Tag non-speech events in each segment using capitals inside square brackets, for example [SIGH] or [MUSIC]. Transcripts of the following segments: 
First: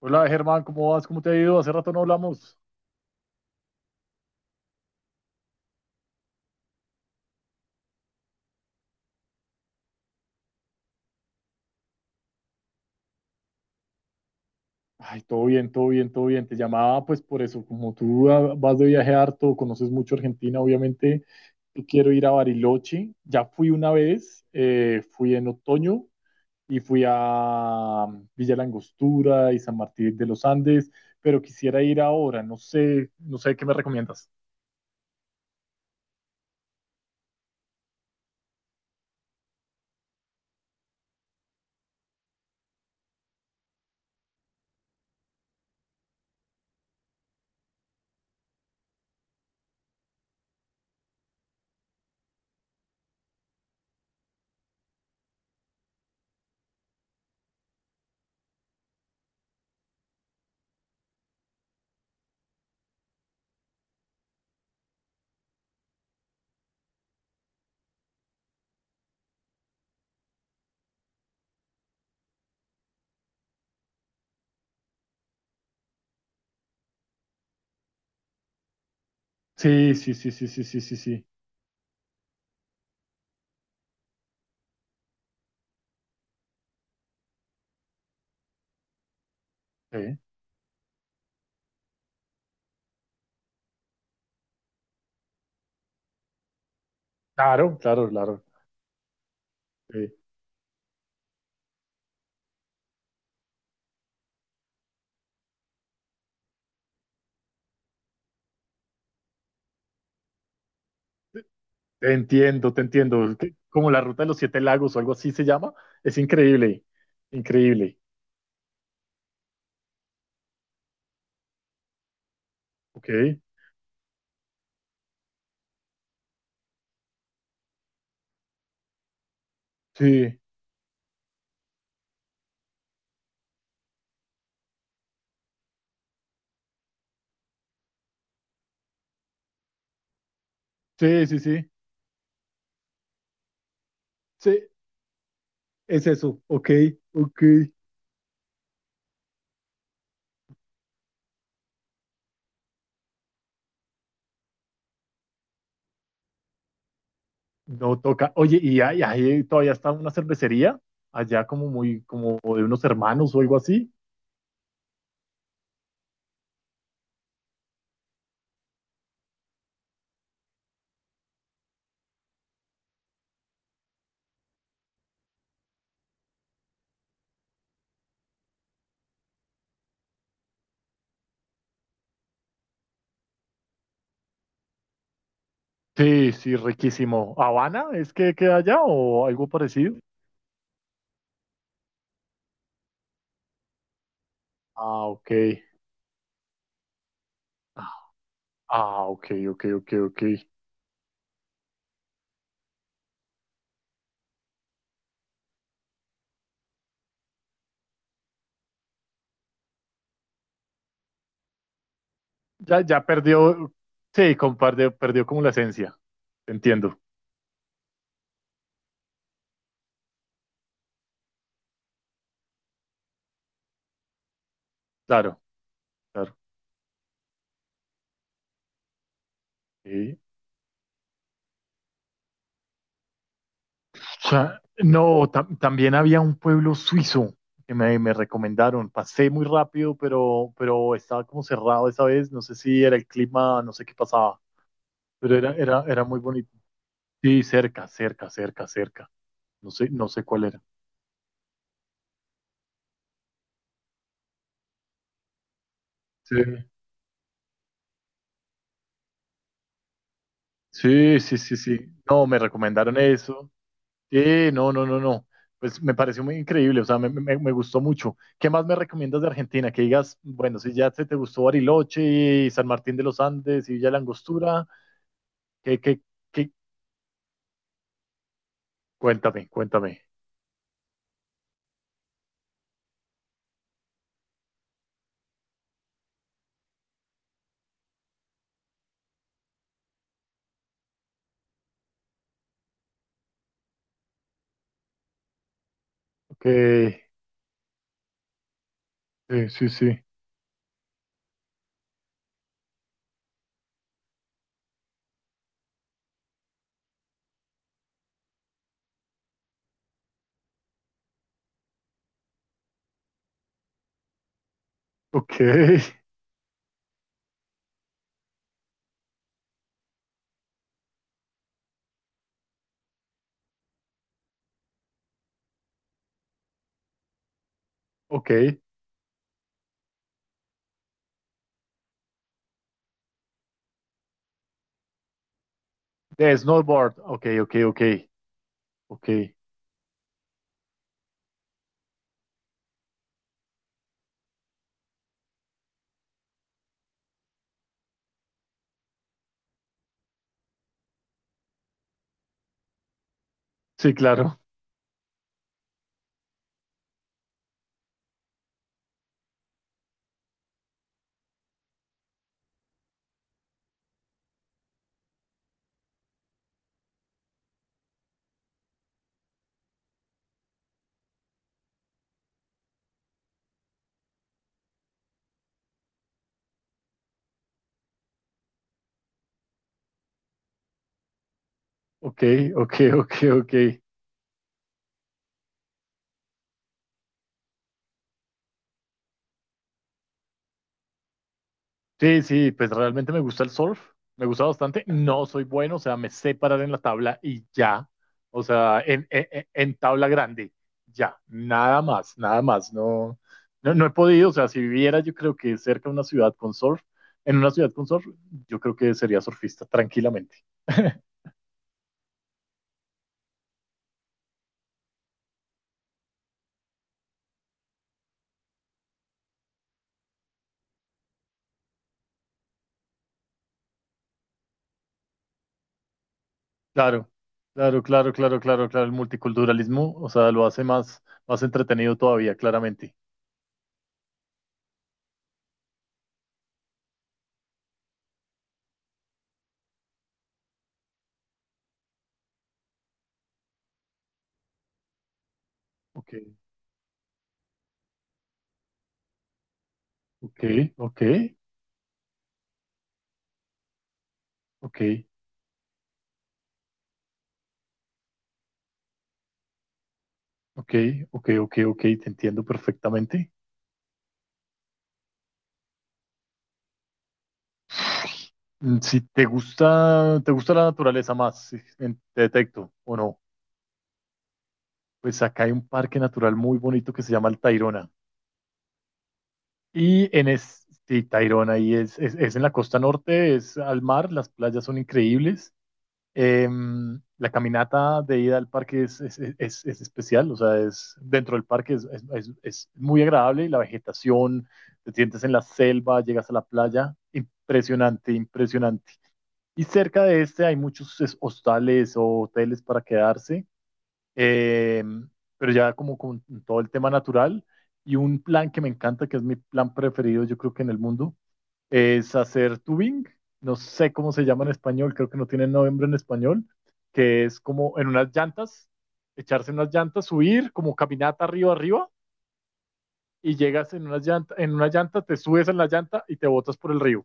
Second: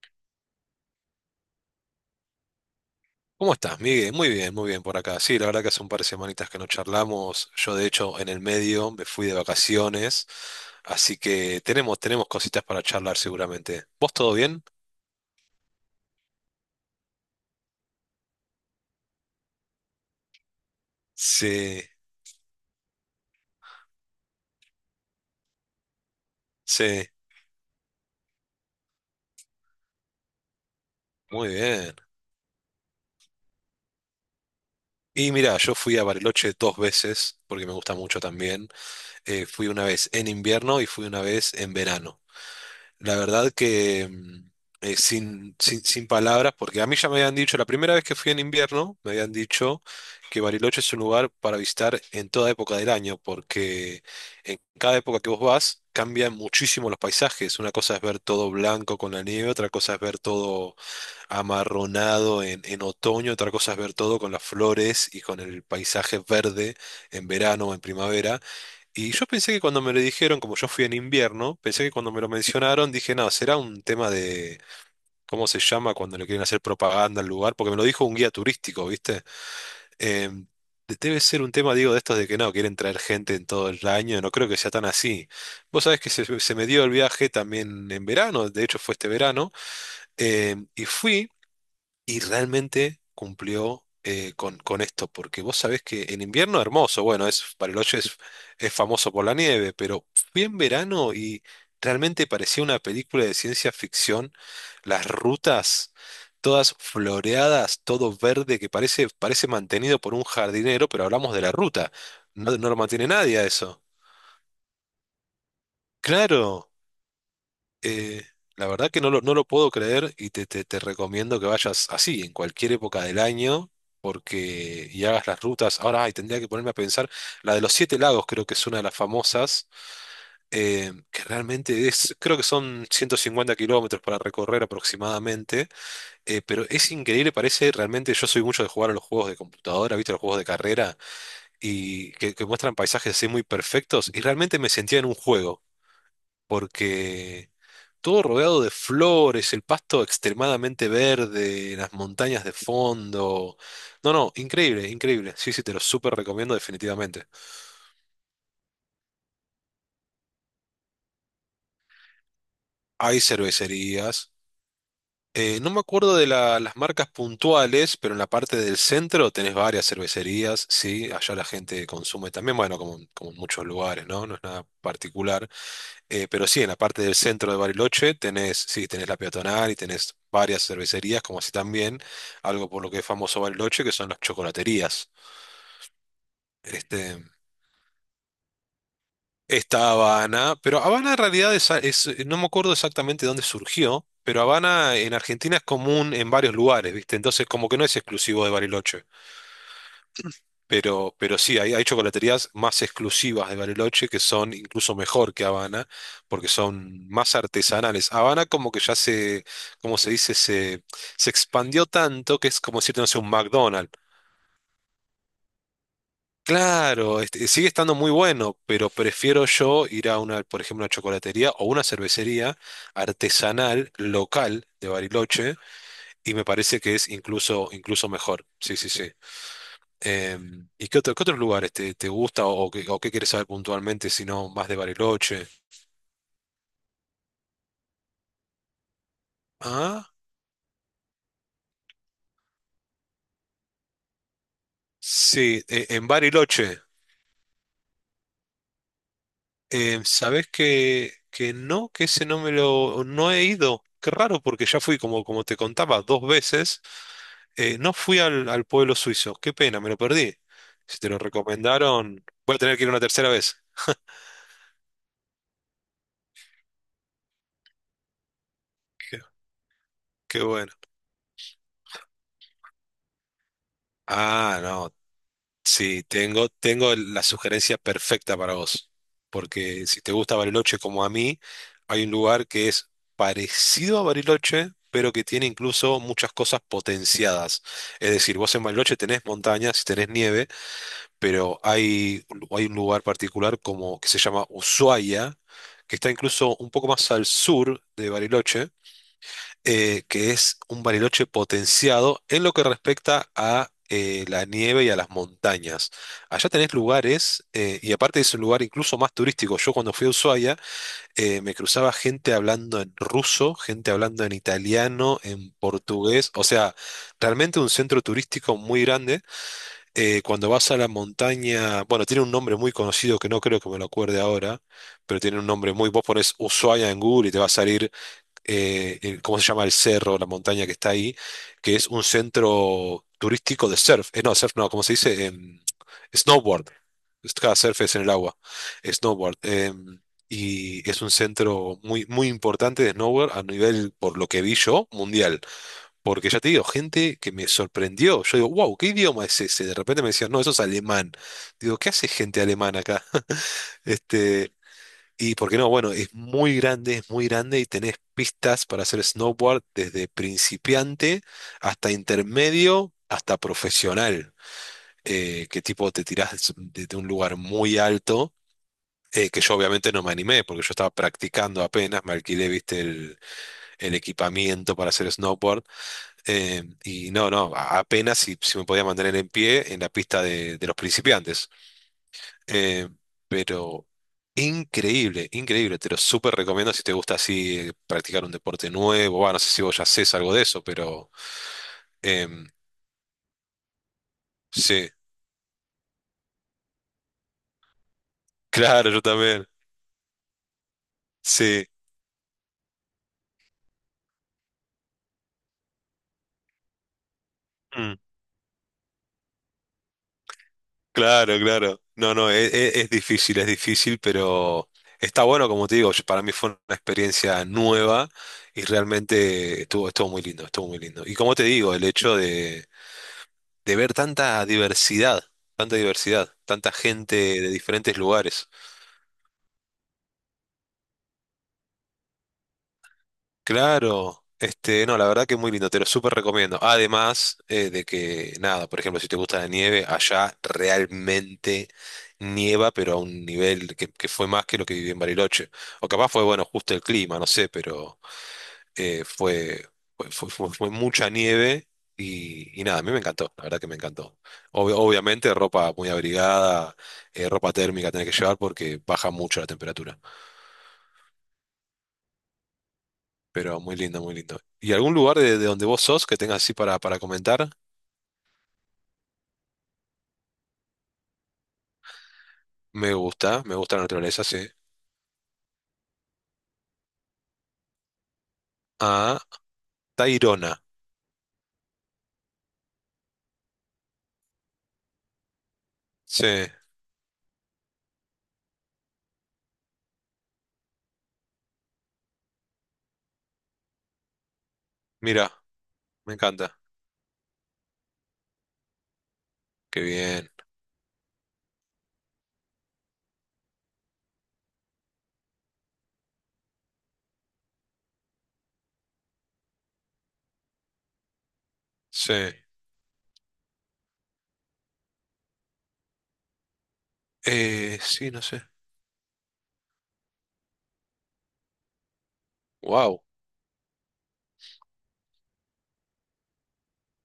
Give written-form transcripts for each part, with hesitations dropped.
Hola Germán, ¿cómo vas? ¿Cómo te ha ido? Hace rato no hablamos. ¿Cómo estás, Miguel? Muy bien por acá. Sí, la verdad que hace un par de semanitas que no charlamos. Yo, de hecho, en el medio me fui de vacaciones, así que tenemos, tenemos cositas para charlar seguramente. ¿Vos todo bien? Ay, todo bien, todo bien, todo bien. Te llamaba pues por eso, como tú vas de viaje harto, conoces mucho Argentina, obviamente, Sí, yo quiero ir a Bariloche. Ya fui una vez, fui en otoño y fui sí, a Villa La Angostura y San Martín de los Andes, pero muy quisiera bien. ir ahora, no sé, no sé qué me recomiendas. Y mira, yo fui a Bariloche dos veces, porque me gusta mucho también. Fui una vez en invierno y fui una vez en verano. La verdad que mm, sin palabras, porque a mí ya me habían dicho, la primera vez que fui en invierno, me habían dicho que Bariloche es un lugar para visitar en toda época del año, porque en cada época que vos vas cambian muchísimo los paisajes. Una cosa es ver todo blanco con la nieve, otra cosa es ver todo amarronado en otoño, otra cosa es ver todo con las flores y con el paisaje verde en verano o en primavera. Y yo pensé que cuando me lo dijeron, como yo fui en invierno, pensé que cuando me lo mencionaron, dije, no, será un tema de cómo se llama cuando le quieren hacer propaganda al lugar, porque me lo dijo un guía turístico, ¿viste? Sí, sí, sí, sí, sí, sí, sí, Debe sí. ser un tema, digo, de estos de que no, quieren traer gente en todo el año, no creo que sea tan así. Vos sabés que se me dio el viaje también en verano, de hecho fue este verano, Sí. Y fui. Y realmente cumplió con esto, porque vos sabés que en invierno hermoso, bueno, es, Claro, Bariloche claro, claro. es famoso por la nieve, pero Sí. fui en verano y realmente parecía una película de ciencia ficción, las rutas todas floreadas, todo verde, que parece, parece mantenido por un jardinero, pero hablamos de la ruta, Te no, no entiendo, lo te mantiene entiendo. Es nadie a que eso. como la ruta de los siete lagos o algo así se llama, es Claro. increíble, increíble. Eh, la verdad que no no lo puedo creer y te, te recomiendo que vayas así, en cualquier época Ok, del año, porque y hagas las rutas. Ahora, ay, tendría que ponerme a pensar, la de los Siete Lagos creo que es una de las famosas, sí, que realmente es, creo que son 150 km para recorrer aproximadamente, pero es increíble, parece realmente, yo soy mucho de jugar a los juegos de computadora, ¿viste? Los juegos de carrera, sí, sí, sí, y que muestran paisajes así muy perfectos, y realmente sí, me sentía en un juego. es eso. Ok, ok. Porque todo rodeado de flores, el pasto extremadamente verde, las montañas de fondo. No, no, increíble, increíble. Sí, sí, te lo súper recomiendo definitivamente. No toca. Oye, y ahí, ahí todavía está una cervecería, allá como muy, como de unos Hay hermanos o algo así. cervecerías. No me acuerdo de las marcas puntuales, pero en la parte del centro tenés varias cervecerías, sí, allá la gente consume también, bueno, como, como en muchos lugares, ¿no? No es nada particular. Pero sí, en la parte del centro de Bariloche tenés, sí, tenés la peatonal y tenés varias cervecerías, como así también algo por lo que es famoso Bariloche, que son las chocolaterías. Sí, sí, Este, riquísimo. ¿Habana es que queda allá o algo está parecido? Habana, pero Habana en realidad es, no me acuerdo exactamente dónde surgió, pero Habana Ah, en ok. Argentina es común en varios lugares, ¿viste? Entonces como que no es exclusivo de Bariloche. Ah, ok, ok, ok, ok. Pero sí, hay chocolaterías más exclusivas de Bariloche que son incluso mejor que Habana, porque son más artesanales. Habana como que ya se, como se dice, se expandió tanto que es Ya, como decirte, ya no sé, un perdió, McDonald's. sí, compartió, perdió como la esencia. Entiendo, Claro, este, sigue estando muy bueno, pero prefiero yo ir a una, por ejemplo, una chocolatería o una cervecería artesanal local de claro, Bariloche y claro. me parece que es incluso, incluso mejor. Sí, sí, sí. Sí. ¿Y qué qué otros lugares te, te gusta o qué quieres saber puntualmente si O no sea, más de no, Bariloche? También había un pueblo suizo que me recomendaron. Pasé muy rápido, Ah, pero estaba como cerrado esa vez. No sé si era el clima, no sé qué pasaba, pero sí, era en muy bonito. Bariloche. Sí, cerca, cerca, cerca, cerca. No sé, no sé cuál ¿Sabés era. Que no? Que ese no me lo... no he ido. Qué raro porque ya fui, como, como te contaba, dos Sí, veces. No fui al pueblo suizo. Qué pena, me lo perdí. Si te lo sí, sí, sí, sí. recomendaron, No, me voy a tener que ir recomendaron una tercera eso. vez. Sí, no, no, no, no. Pues me pareció muy increíble, o sea, me gustó mucho. ¿Qué más me Qué, recomiendas de Argentina? Que digas, qué bueno, si bueno. ya te gustó Bariloche y San Martín de los Andes y Villa La Ah, Angostura, no. ¿qué, qué, Sí, tengo, qué? tengo la sugerencia perfecta para vos. Cuéntame, Porque si cuéntame. te gusta Bariloche como a mí, hay un lugar que es parecido a Bariloche, pero que tiene incluso muchas cosas potenciadas. Es decir, vos en Bariloche tenés montañas y tenés nieve, pero hay un lugar particular como que se llama Ushuaia, que está Ok, incluso un poco más al sur de Bariloche sí, sí, sí. Que es un Bariloche potenciado en lo que respecta a la nieve y a las montañas. Allá tenés lugares, y aparte es un lugar incluso más turístico. Yo cuando fui a Ushuaia me cruzaba gente hablando en ruso, gente hablando en italiano, Ok, [LAUGHS] en portugués, o sea, realmente un centro turístico muy grande. Cuando vas a la montaña, bueno, tiene un nombre muy conocido que no creo que me lo acuerde ahora, pero tiene un nombre muy, vos pones Ushuaia en Google y te va a salir ok. ¿Cómo se llama el cerro, la montaña que está ahí? Que es un centro turístico de surf. No, surf no, ¿cómo se dice? De Snowboard. snowboard, ok, ok, Cada surf ok, es en el agua. ok. Snowboard. Y es un centro muy, muy importante de snowboard a nivel, por lo que vi yo, mundial. Porque ya te digo, gente que me sorprendió. Yo digo, wow, ¿qué idioma es ese? De repente me decían, no, eso es alemán. Digo, ¿qué hace gente alemana acá? [LAUGHS] Sí, claro. Este, y por qué no, bueno, es muy grande y tenés pistas para hacer snowboard desde principiante hasta intermedio, hasta profesional, que tipo te tirás desde un lugar muy alto, que yo obviamente no me animé porque yo estaba practicando apenas, me alquilé, viste, el equipamiento para hacer snowboard, apenas si, si me podía mantener en pie en la pista de los principiantes. Ok, ok, Eh, ok, ok. pero increíble, increíble. Te lo súper recomiendo si te gusta así practicar un deporte nuevo. Bueno, no sé si vos ya haces algo de eso, pero Sí, em, sí, pues realmente me gusta el surf, me gusta bastante. sí, No soy bueno, o sea, me sé parar en la tabla y ya, o [LAUGHS] sea, claro, yo en, también. En tabla grande, ya, Sí, nada más, nada más. No, no, no he podido, o sea, si viviera yo creo que cerca de una ciudad con surf, en una ciudad con mm, surf, yo creo que sería surfista tranquilamente. [LAUGHS] claro, claro. No, no, es difícil, pero está bueno, como te digo, para mí fue una experiencia nueva y realmente estuvo, estuvo muy lindo, estuvo muy lindo. Y como te digo, el hecho de ver tanta diversidad, tanta diversidad, tanta Claro, gente de claro, diferentes claro, claro, lugares. claro, claro, el multiculturalismo, o sea, lo hace más, más entretenido todavía, claramente. Claro, este, no, la verdad que muy lindo, te lo súper recomiendo. Además de que, nada, por ejemplo, si te gusta la nieve, allá realmente nieva, pero a un nivel que fue más que lo que viví en Bariloche. O capaz Ok, fue, bueno, justo el clima, no sé, pero eh, fue, ok, fue ok, mucha nieve y nada, a mí me encantó, la verdad que me encantó. Ok. Obviamente ropa muy abrigada, ropa térmica tenés que llevar porque baja mucho la temperatura. Ok, ok, ok, ok, te entiendo perfectamente. Pero muy lindo, muy lindo. ¿Y algún lugar de donde vos sos que tengas así para comentar? Mm, si te gusta, te gusta la naturaleza más, te detecto o no. Me gusta la naturaleza, sí. Pues acá hay un parque natural muy bonito que se llama el Tayrona. Ah, Y en Tayrona. es, sí, Tayrona, y es, es en la costa norte, es al mar, las playas son increíbles. Sí, Em, la caminata de ida al parque es, es especial, o sea, es dentro del parque es, es muy agradable y la vegetación, te sientes mira, en la selva, me llegas a la encanta. playa. Impresionante, impresionante. Y Qué cerca de bien. este hay muchos hostales o hoteles para quedarse, eh, pero ya como con todo el tema natural. Y un plan que me encanta, que es mi plan preferido, yo creo que en el mundo, es Sí. hacer tubing. No sé cómo se llama en español, creo que no tiene nombre en español, que es como en unas Sí, no sé. llantas, echarse en unas llantas, subir como caminata arriba arriba Wow. y llegas en unas llanta, en una llanta, te subes en la llanta y te botas por el río.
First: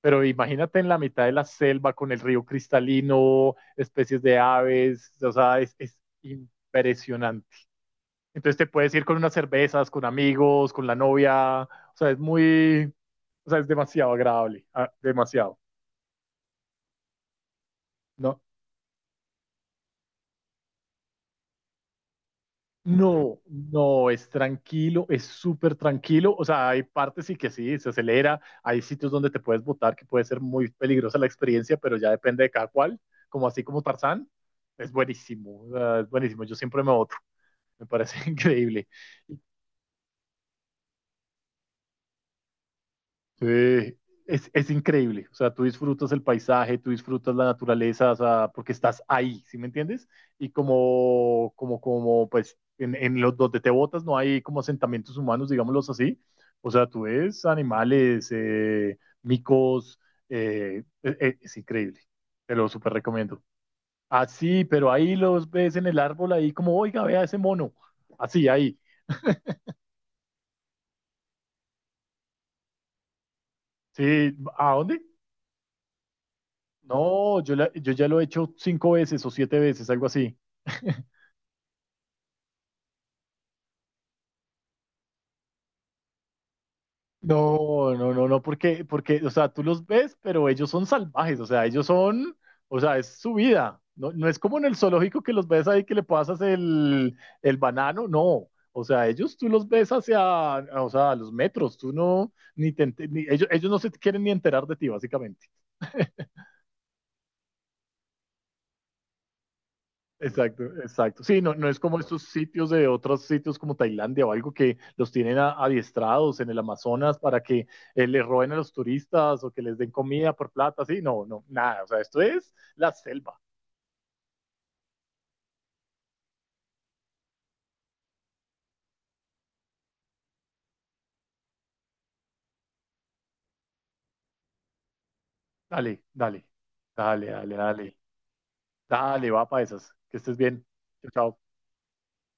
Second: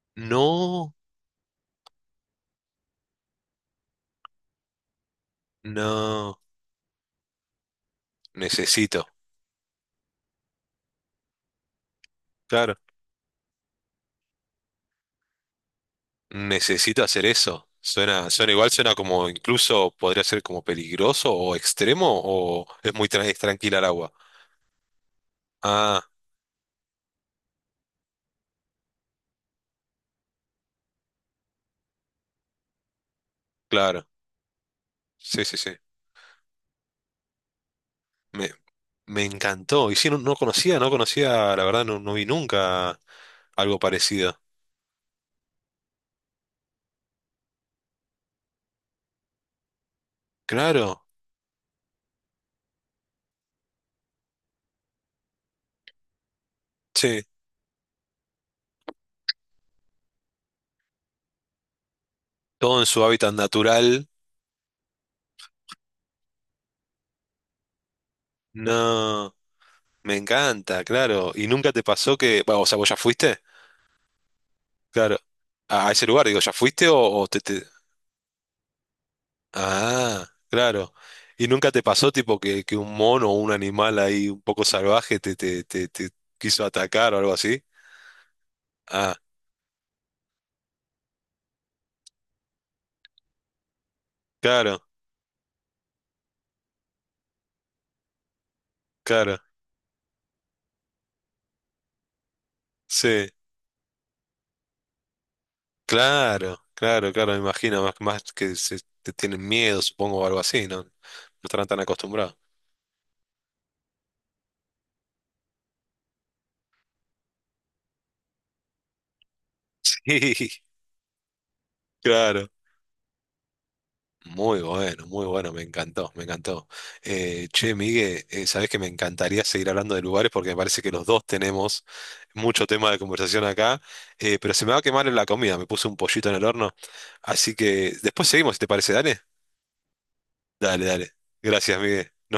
Pero imagínate en No, la mitad de la selva con el río cristalino, especies de aves, o sea, es no. impresionante. Entonces te puedes ir Necesito. con unas cervezas, con amigos, con la novia, o sea, es Claro. muy, o sea, es demasiado agradable, ah, demasiado. Necesito hacer eso. Suena, No. suena igual, suena como incluso podría ser como peligroso o extremo o es muy No, es tranquila el no, agua. es tranquilo, es súper Ah, tranquilo. O sea, hay partes sí que sí, se acelera, hay sitios donde te puedes botar que puede ser muy peligrosa la experiencia, pero ya depende de cada cual, como así como claro. Tarzán, es Sí, sí, buenísimo, o sí. sea, es buenísimo. Yo siempre me boto, me parece [LAUGHS] Me, increíble. me encantó. Y sí, no, no conocía, no conocía, la verdad, no, no vi nunca Sí, algo parecido. Es increíble. O sea, tú disfrutas el paisaje, tú disfrutas la naturaleza, o sea, porque estás ahí, ¿sí me entiendes? Y Claro, como, como, como, pues, en los donde te botas no hay como asentamientos humanos, digámoslos así. O sea, tú sí, ves animales, micos, es increíble. Te lo todo en súper su hábitat recomiendo. natural. Así, pero ahí los ves en el árbol, ahí como, oiga, vea ese mono. Así, ahí. No, me encanta, claro. ¿Y nunca te pasó que, bueno, o sea, vos ya fuiste? Sí, ¿a dónde? Claro. A ese lugar, digo, ¿ya fuiste o No, te, yo, yo ya lo he hecho 5 veces o 7 veces, algo Ah, así. claro. [LAUGHS] ¿Y nunca te pasó tipo que un mono o un animal ahí un poco salvaje te, te, te, te quiso atacar o algo así? No, no, no, no, porque, Ah, porque, o sea, tú los ves, pero ellos son salvajes, o sea, ellos son, o sea, es su vida. No, no es como en el claro, zoológico que los ves ahí que le pasas el banano, no. O sea, ellos claro, tú los ves hacia, o sea, a los metros, tú no, ni te, ente- ni- sí. ellos no se quieren ni enterar de ti, básicamente. Claro, claro, claro, me imagino, más, más que se, te tienen miedo, supongo, o algo Exacto, así, ¿no? No exacto. Sí, no, estarán no es tan como estos acostumbrados. sitios de otros sitios como Tailandia o algo que los tienen adiestrados en el Amazonas para que les roben a los turistas o que les den [LAUGHS] comida Sí, por plata. Sí, no, no, nada. O sea, esto claro. es la selva. Muy bueno, muy bueno, me encantó, me encantó. Che, Miguel, sabés que me encantaría seguir hablando de lugares porque me parece que los dos tenemos mucho tema de conversación acá, pero se me va a quemar la comida, me puse un Dale, pollito en dale, el horno, dale, así dale, dale. que después seguimos, si te parece, dale. Dale, va para esas. Que estés bien. Dale, Chao, dale. chao. Gracias, Miguel. Nos